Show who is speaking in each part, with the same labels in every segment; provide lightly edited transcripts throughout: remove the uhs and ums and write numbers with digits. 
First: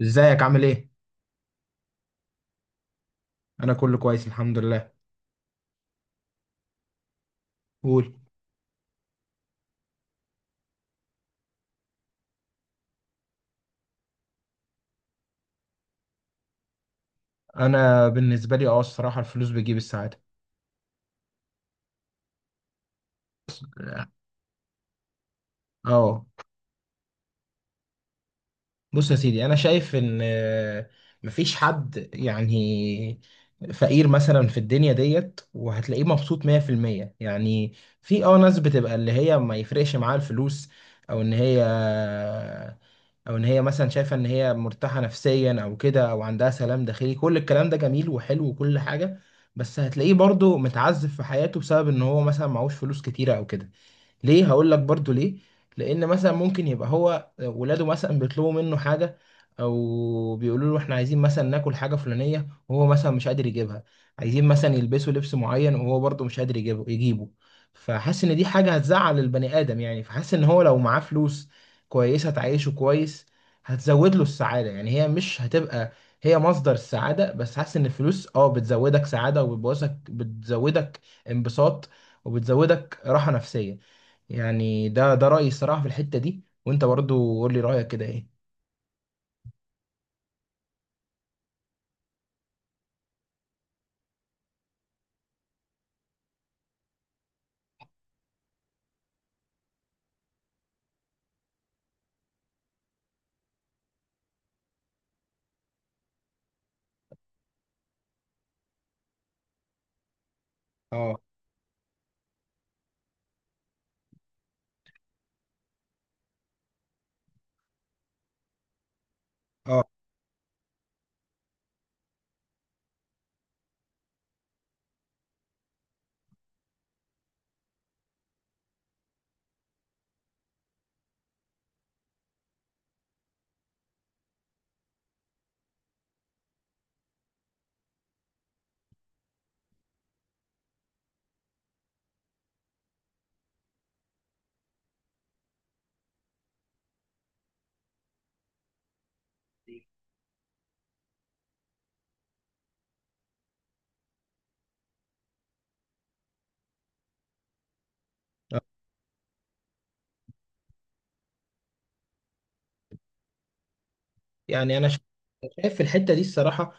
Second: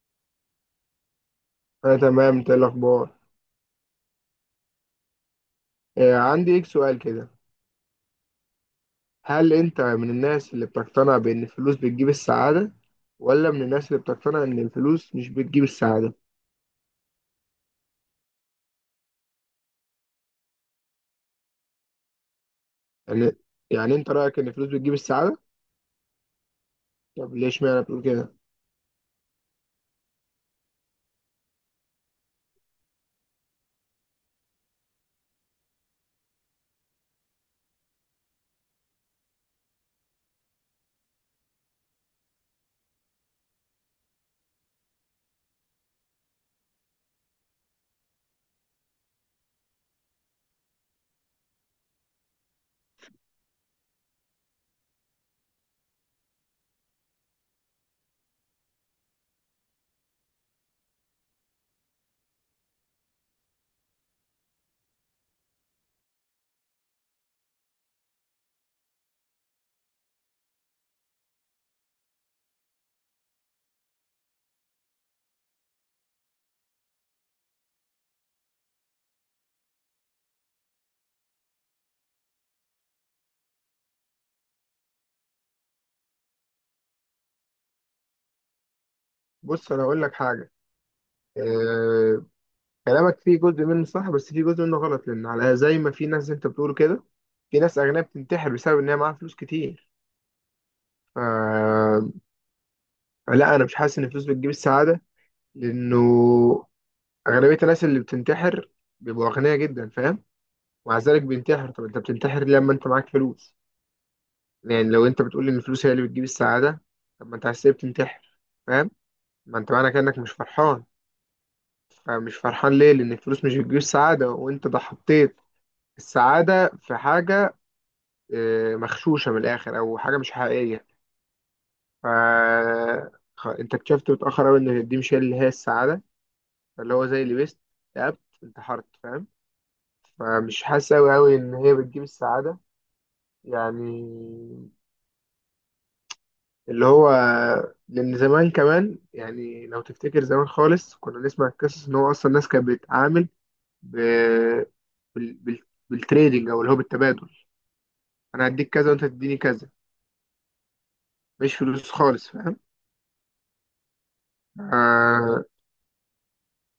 Speaker 1: ازيك عامل ايه؟
Speaker 2: أنا تمام. أنت إيه الأخبار؟
Speaker 1: انا كله كويس، الحمد لله.
Speaker 2: عندي ليك سؤال كده.
Speaker 1: قول.
Speaker 2: هل أنت من الناس اللي بتقتنع بأن الفلوس بتجيب السعادة، ولا من الناس اللي بتقتنع أن الفلوس مش بتجيب السعادة؟
Speaker 1: انا بالنسبه لي، الصراحه الفلوس بتجيب السعاده.
Speaker 2: يعني يعني أنت رأيك أن الفلوس بتجيب السعادة.
Speaker 1: اه.
Speaker 2: طب ليش معنى بتقول كده؟
Speaker 1: بص يا سيدي، انا شايف ان مفيش حد، يعني فقير مثلا في الدنيا ديت، وهتلاقيه مبسوط 100%، يعني في ناس بتبقى اللي هي ما يفرقش معاها الفلوس، او ان هي او ان هي مثلا شايفه ان هي مرتاحه نفسيا او كده، او عندها سلام داخلي، كل الكلام ده جميل وحلو وكل حاجه. بس هتلاقيه برضه متعذب في حياته بسبب ان هو مثلا معهوش فلوس كتيره او كده. ليه؟ هقول لك برضو ليه. لان مثلا ممكن يبقى هو ولاده مثلا بيطلبوا منه حاجه، او بيقولوا له احنا عايزين مثلا ناكل حاجه فلانيه، وهو مثلا مش قادر يجيبها. عايزين مثلا يلبسوا لبس معين، وهو برضو مش قادر يجيبه. فحاسس ان دي حاجه هتزعل البني ادم، يعني فحاسس ان هو لو معاه فلوس كويسه تعيشه كويس، هتزود له السعاده. يعني هي مش هتبقى هي مصدر السعاده، بس حاسس ان الفلوس بتزودك سعاده، وبتبوظك بتزودك انبساط، وبتزودك راحه نفسيه. يعني ده رأيي الصراحة في الحتة دي، وانت برضو قول لي رأيك كده ايه.
Speaker 2: بص، أنا هقول لك حاجة. آه، كلامك فيه جزء منه صح بس فيه جزء منه غلط، لأن على زي ما في ناس زي أنت بتقول كده، في ناس أغنياء بتنتحر بسبب إن هي معاها فلوس كتير. آه، لا، أنا مش حاسس إن الفلوس بتجيب السعادة. لأنه اغلبيه الناس اللي بتنتحر بيبقوا اغنياء جدا، فاهم. ومع
Speaker 1: اه.
Speaker 2: ذلك بينتحر. طب انت بتنتحر ليه لما انت معاك فلوس؟ يعني لو انت بتقول ان الفلوس هي اللي بتجيب السعاده، طب ما انت عايز ليه بتنتحر؟ فاهم. ما انت
Speaker 1: اه.
Speaker 2: معنى كانك مش فرحان. فمش فرحان ليه؟ لان الفلوس مش بتجيب السعاده، وانت ده حطيت السعاده في حاجه مغشوشه من الاخر او حاجه مش حقيقيه. ف انت اكتشفت متاخر قوي ان دي مش هي اللي هي السعاده. فاللي هو زي اللي بيست اكتئبت انتحرت، فاهم. فمش حاسس قوي قوي ان هي بتجيب السعاده. يعني اللي هو لأن زمان كمان، يعني لو تفتكر زمان خالص، كنا نسمع القصص إن هو أصلا الناس كانت بتتعامل ب... بال... بال... بالتريدنج أو اللي هو بالتبادل. أنا
Speaker 1: آه.
Speaker 2: هديك كذا وأنت تديني كذا، مش فلوس خالص، فاهم.
Speaker 1: يعني انا
Speaker 2: آه،
Speaker 1: شايف في الحته دي الصراحه،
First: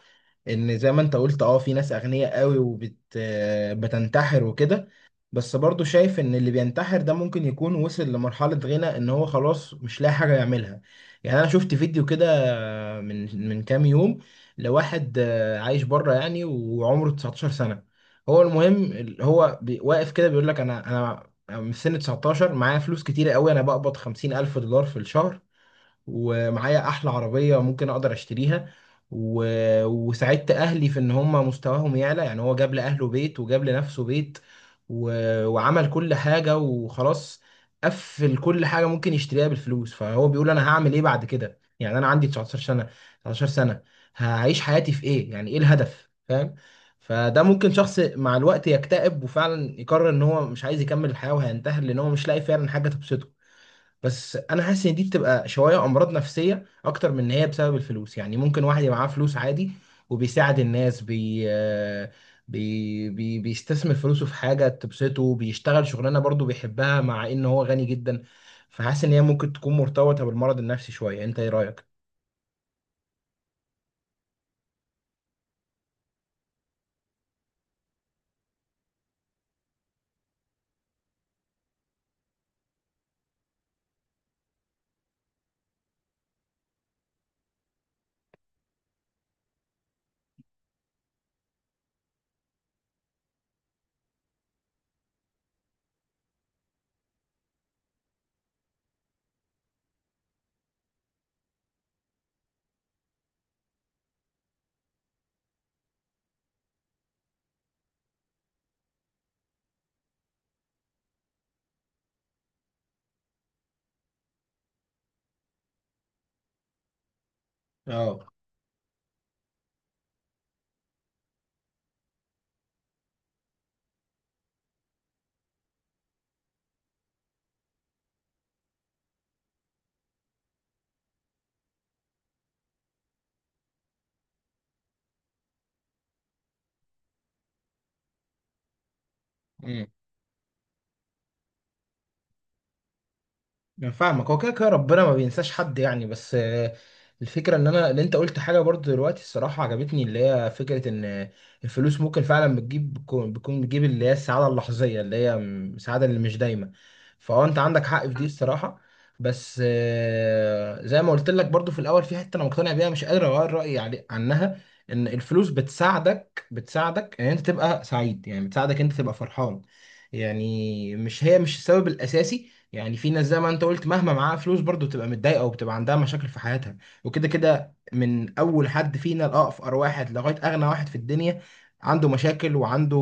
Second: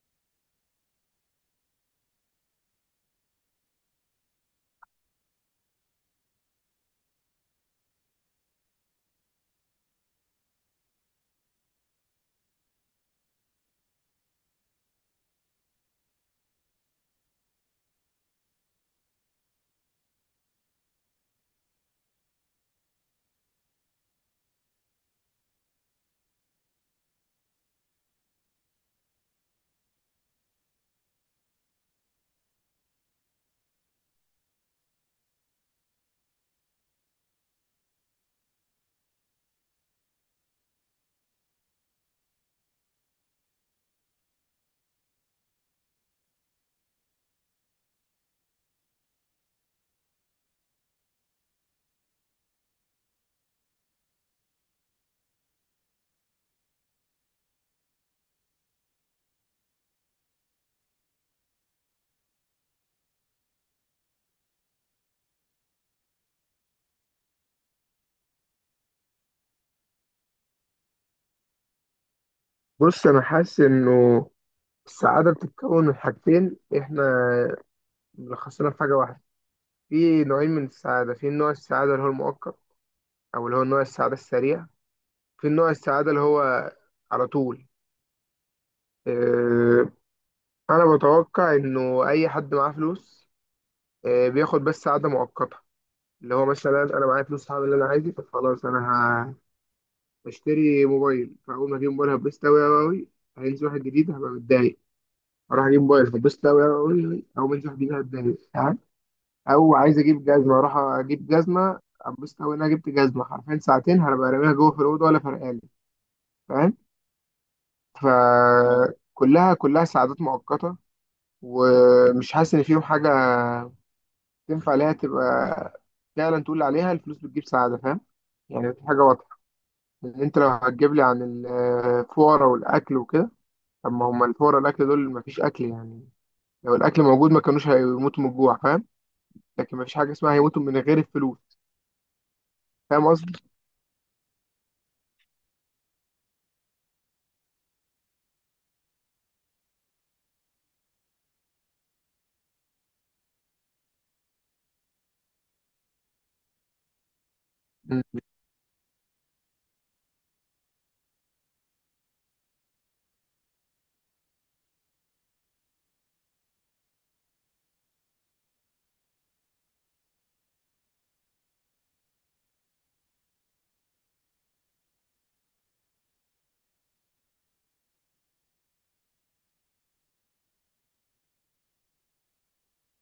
Speaker 1: ان زي ما انت قلت، اه في ناس اغنياء قوي وبت آه، بتنتحر وكده. بس برضو شايف ان اللي بينتحر ده ممكن يكون وصل لمرحلة غنى، ان هو خلاص مش لاقي حاجة يعملها. يعني انا شفت فيديو كده من كام يوم، لواحد عايش بره يعني، وعمره 19 سنة. هو المهم واقف كده بيقول لك انا من سن 19، معايا فلوس كتيرة قوي، انا بقبض 50 الف دولار في الشهر، ومعايا احلى عربية ممكن اقدر اشتريها. و... وساعدت اهلي في ان هم مستواهم يعلى، يعني هو جاب لاهله بيت وجاب لنفسه بيت. و... وعمل كل حاجة، وخلاص قفل كل حاجة ممكن يشتريها بالفلوس. فهو بيقول انا هعمل ايه بعد كده، يعني انا عندي 19 سنة، 19 سنة، هعيش حياتي في ايه، يعني ايه الهدف، فاهم؟ فده ممكن شخص مع الوقت يكتئب، وفعلا يقرر ان هو مش عايز يكمل الحياة وهينتحر، لان هو مش لاقي فعلا حاجة تبسطه. بس انا حاسس ان دي بتبقى شويه امراض نفسيه اكتر من ان هي بسبب الفلوس، يعني ممكن واحد يبقى معاه فلوس عادي، وبيساعد الناس بي بي بي بيستثمر فلوسه في حاجه تبسطه، بيشتغل شغلانه برضه بيحبها، مع ان هو غني جدا. فحاسس ان هي ممكن تكون مرتبطه بالمرض النفسي شويه، انت ايه رايك؟
Speaker 2: بص، أنا حاسس إنه السعادة بتتكون من حاجتين. إحنا ملخصينها في حاجة واحدة. في نوعين من السعادة: في نوع السعادة اللي هو المؤقت، أو اللي هو نوع السعادة السريع. في نوع السعادة اللي هو على طول. آه، انا بتوقع انه اي حد معاه فلوس بياخد بس قعده مؤقته. اللي هو مثلا انا معايا فلوس، هعمل اللي انا عايزه. طب خلاص، انا هشتري موبايل. فاول ما اجيب موبايل هتبسط قوي قوي قوي. هينزل واحد جديد هبقى متضايق. اروح اجيب موبايل هتبسط قوي قوي قوي، او منزل واحد جديد هتضايق، فاهم؟ او عايز اجيب جزمه، اروح اجيب جزمه، اتبسط قوي ان انا جبت جزمه، حرفيا ساعتين هبقى راميها جوه في الاوضه ولا فرقالي، فاهم.
Speaker 1: اه.
Speaker 2: فكلها كلها كلها سعادات مؤقته. ومش حاسس ان فيهم حاجه تنفع ليها تبقى فعلا تقول عليها الفلوس بتجيب سعادة، فاهم. يعني في حاجة واضحة، إن أنت لو هتجيب لي عن الفقراء والأكل وكده، طب ما هم الفقراء والأكل دول مفيش أكل يعني. لو الأكل موجود ما كانوش هيموتوا من الجوع، فاهم. لكن مفيش حاجة اسمها هيموتوا من غير الفلوس. فاهم قصدي؟
Speaker 1: انا فاهمك، هو كده كده ربنا ما بينساش حد يعني، بس الفكره ان انا اللي انت قلت حاجه برضو دلوقتي الصراحه عجبتني، اللي هي فكره ان الفلوس ممكن فعلا بتجيب بتكون بتكون بتجيب اللي هي السعاده اللحظيه، اللي هي السعاده اللي مش دايمه. فهو انت عندك
Speaker 2: مم.
Speaker 1: حق في دي الصراحه. بس زي ما قلت لك برضو في الاول، في حته انا مقتنع بيها مش قادر اغير رايي علي عنها، ان الفلوس بتساعدك ان انت تبقى سعيد، يعني بتساعدك انت تبقى فرحان. يعني مش هي مش السبب الاساسي، يعني في ناس زي ما انت قلت مهما معاها فلوس برضو بتبقى متضايقه، وبتبقى عندها مشاكل في حياتها. وكده كده من اول حد فينا لاقفر واحد، لغايه اغنى واحد في الدنيا، عنده مشاكل وعنده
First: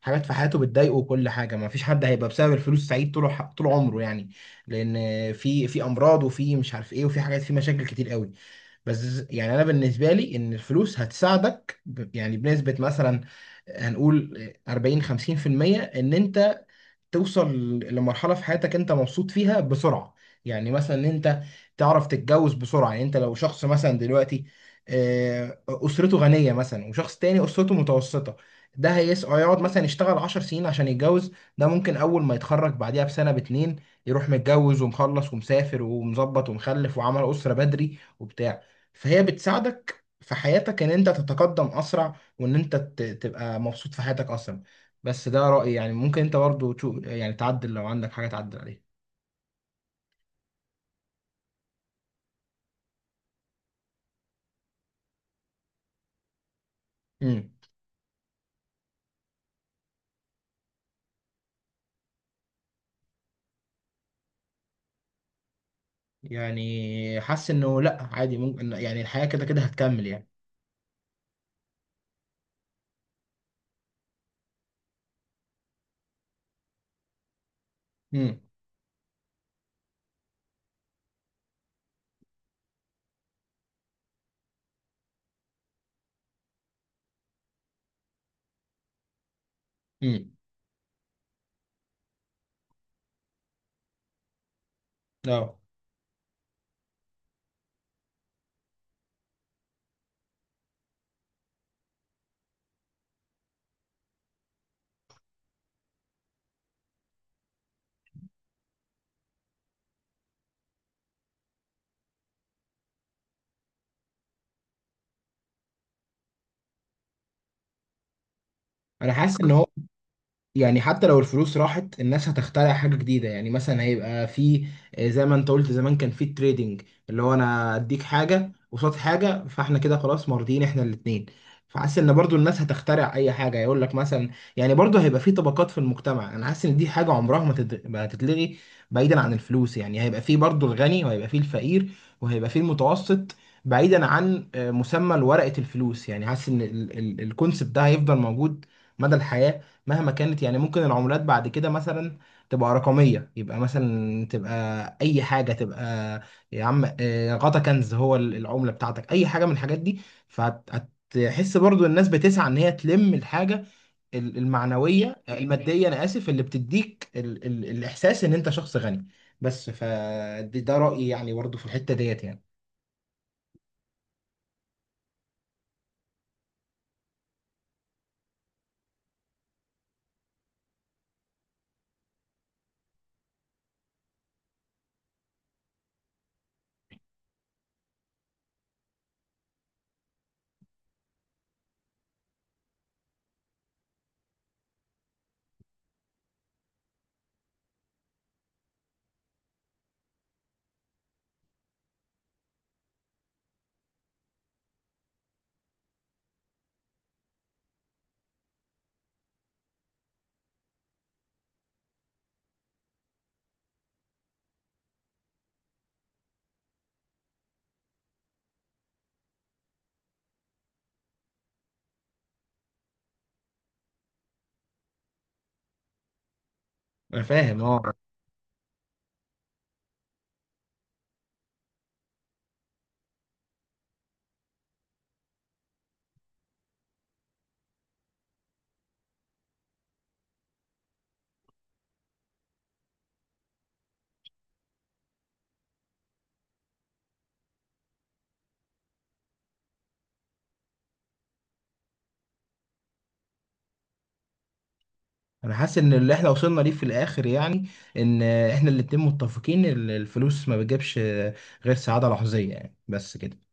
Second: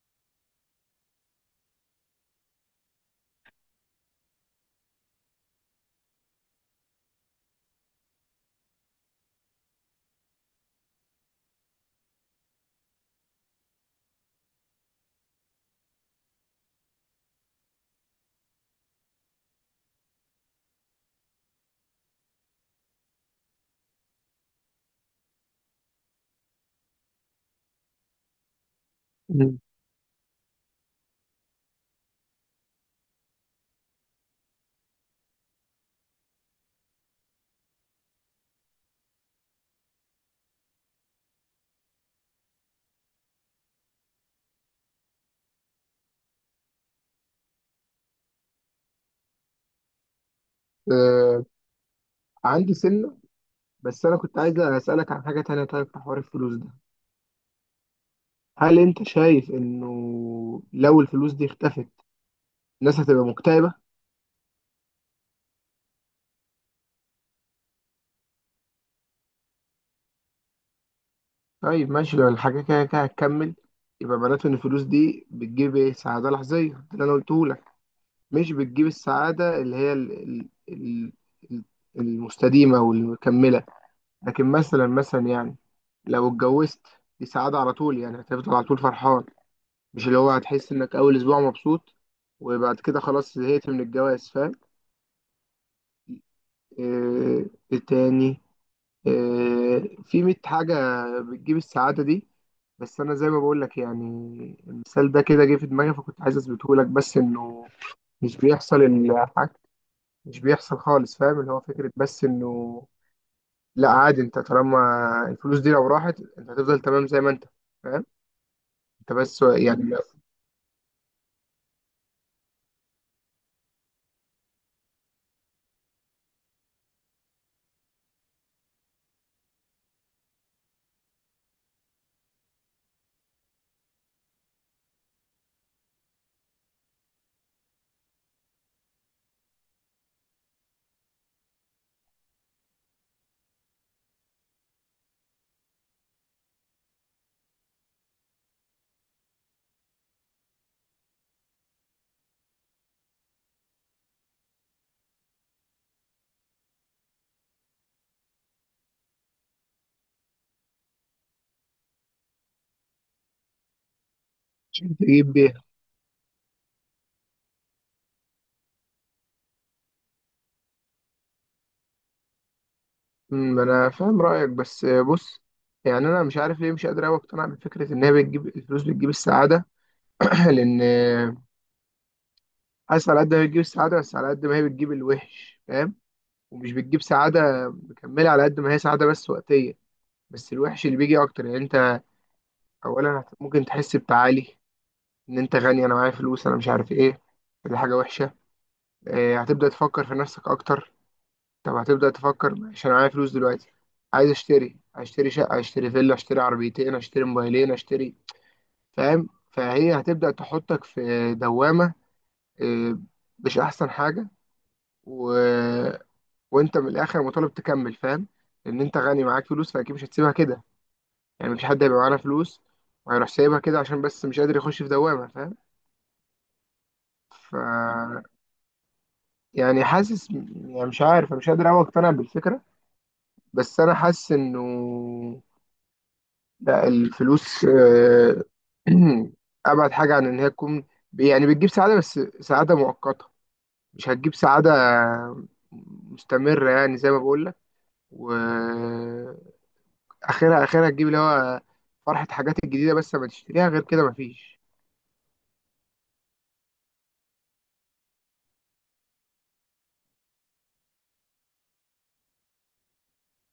Speaker 1: حاجات في حياته بتضايقه وكل حاجه. ما فيش حد هيبقى بسبب الفلوس سعيد طول طول عمره يعني، لان في امراض، وفي مش عارف ايه، وفي حاجات في مشاكل كتير قوي. بس يعني انا بالنسبه لي، ان الفلوس هتساعدك يعني بنسبه مثلا هنقول 40 50% ان انت توصل لمرحلة في حياتك انت مبسوط فيها بسرعة. يعني مثلا ان انت تعرف تتجوز بسرعة، يعني انت لو شخص مثلا دلوقتي اسرته غنية مثلا، وشخص تاني اسرته متوسطة، ده
Speaker 2: مم.
Speaker 1: هيقعد مثلا يشتغل 10 سنين عشان يتجوز. ده ممكن اول ما يتخرج بعديها بسنة باتنين، يروح متجوز ومخلص ومسافر ومظبط ومخلف وعمل أسرة بدري وبتاع. فهي بتساعدك في حياتك ان انت تتقدم اسرع، وان انت تبقى مبسوط في حياتك اسرع. بس ده رأيي، يعني ممكن انت برضو تشوف، يعني تعدل لو عندك حاجة تعدل عليها.
Speaker 2: آه، عندي سنة. بس أنا كنت عايز أسألك عن حاجة تانية. طيب في حوار الفلوس ده،
Speaker 1: امم.
Speaker 2: هل أنت شايف إنه لو الفلوس دي اختفت، الناس هتبقى مكتئبة؟
Speaker 1: يعني حاسس انه لا عادي، ممكن يعني الحياة كده كده هتكمل يعني.
Speaker 2: طيب ماشي، لو الحاجة كده كده هتكمل، يبقى معناته إن الفلوس دي بتجيب إيه؟ سعادة لحظية، ده اللي أنا قلته لك.
Speaker 1: امم.
Speaker 2: مش بتجيب السعادة اللي هي ال- المستديمة والمكملة. لكن مثلا، مثلا يعني لو اتجوزت، دي سعادة على طول، يعني هتفضل على طول فرحان. مش اللي
Speaker 1: امم.
Speaker 2: هو هتحس إنك أول أسبوع مبسوط وبعد كده خلاص زهقت من الجواز، فاهم؟
Speaker 1: اه.
Speaker 2: إيه إيه تاني؟ في 100 حاجة بتجيب السعادة دي. بس أنا زي ما بقول لك يعني، المثال ده كده جه في دماغي، فكنت عايز أثبته لك، بس إنه مش بيحصل الحاجة، مش بيحصل خالص، فاهم. اللي هو فكرة، بس إنه لا عادي، أنت طالما الفلوس دي لو راحت أنت هتفضل تمام زي ما أنت، فاهم.
Speaker 1: انا
Speaker 2: أنت
Speaker 1: حاسس
Speaker 2: بس
Speaker 1: ان
Speaker 2: يعني
Speaker 1: يعني حتى لو الفلوس راحت، الناس هتخترع حاجة جديدة، يعني مثلا هيبقى في زي ما انت قلت زمان كان في التريدنج، اللي هو انا اديك حاجة قصاد حاجة، فاحنا كده خلاص مرضيين احنا الاتنين. فحاسس ان برضو الناس هتخترع اي حاجة يقول لك مثلا، يعني برضو هيبقى في طبقات في المجتمع، انا حاسس ان دي حاجة عمرها ما هتتلغي. بعيدا عن الفلوس، يعني هيبقى في برضو الغني، وهيبقى في الفقير، وهيبقى في المتوسط. بعيدا عن مسمى ورقة الفلوس، يعني حاسس ان الكونسبت ده هيفضل موجود مدى الحياة. مهما كانت، يعني ممكن العملات بعد كده مثلا تبقى رقمية، يبقى مثلا تبقى أي حاجة تبقى يا عم، غطا كنز، هو العملة بتاعتك، أي حاجة من الحاجات دي. فهتحس برضو الناس بتسعى إن هي تلم الحاجة
Speaker 2: مش
Speaker 1: المعنوية
Speaker 2: تجيب بيها.
Speaker 1: المادية، أنا آسف، اللي بتديك ال ال الإحساس إن أنت شخص غني. بس فده رأيي، يعني برضو في الحتة ديت يعني.
Speaker 2: أمم، أنا فاهم رأيك بس، بص، يعني أنا مش عارف ليه مش قادر أوي أقتنع بفكرة إن هي بتجيب الفلوس بتجيب السعادة. لأن حاسس على قد ما بتجيب السعادة، بس على قد ما هي بتجيب الوحش، فاهم. ومش بتجيب سعادة مكملة، على قد ما هي سعادة بس وقتية. بس الوحش اللي بيجي أكتر، يعني أنت أولا ممكن تحس بتعالي، إن أنت غني، أنا معايا فلوس، أنا مش عارف إيه. دي حاجة وحشة. هتبدأ تفكر في نفسك أكتر. طب هتبدأ تفكر ماشي أنا معايا فلوس دلوقتي، عايز أشتري، هشتري شقة، هشتري فيلا، هشتري عربيتين، هشتري موبايلين، هشتري، فاهم. فهي هتبدأ تحطك في دوامة آه، مش أحسن حاجة. و وانت من الاخر مطالب تكمل، فاهم. لان انت غني معاك فلوس، فاكيد مش هتسيبها كده. يعني مفيش حد هيبقى معانا فلوس وهيروح سايبها كده عشان بس مش قادر يخش في دوامه، فاهم.
Speaker 1: أنا
Speaker 2: ف
Speaker 1: فاهم، أه.
Speaker 2: يعني حاسس، يعني مش عارف، مش قادر اوي اقتنع بالفكره. بس انا حاسس انه لا، الفلوس ابعد حاجه عن ان هي تكون يعني بتجيب سعاده، بس سعاده مؤقته. مش هتجيب سعاده مستمره، يعني زي ما بقول لك. و اخرها تجيب اللي هو فرحة حاجات الجديدة، بس ما تشتريها غير كده مفيش.
Speaker 1: انا حاسس ان اللي احنا وصلنا ليه في الاخر، يعني ان احنا الاتنين متفقين ان الفلوس ما بتجيبش غير سعادة لحظية، يعني بس كده.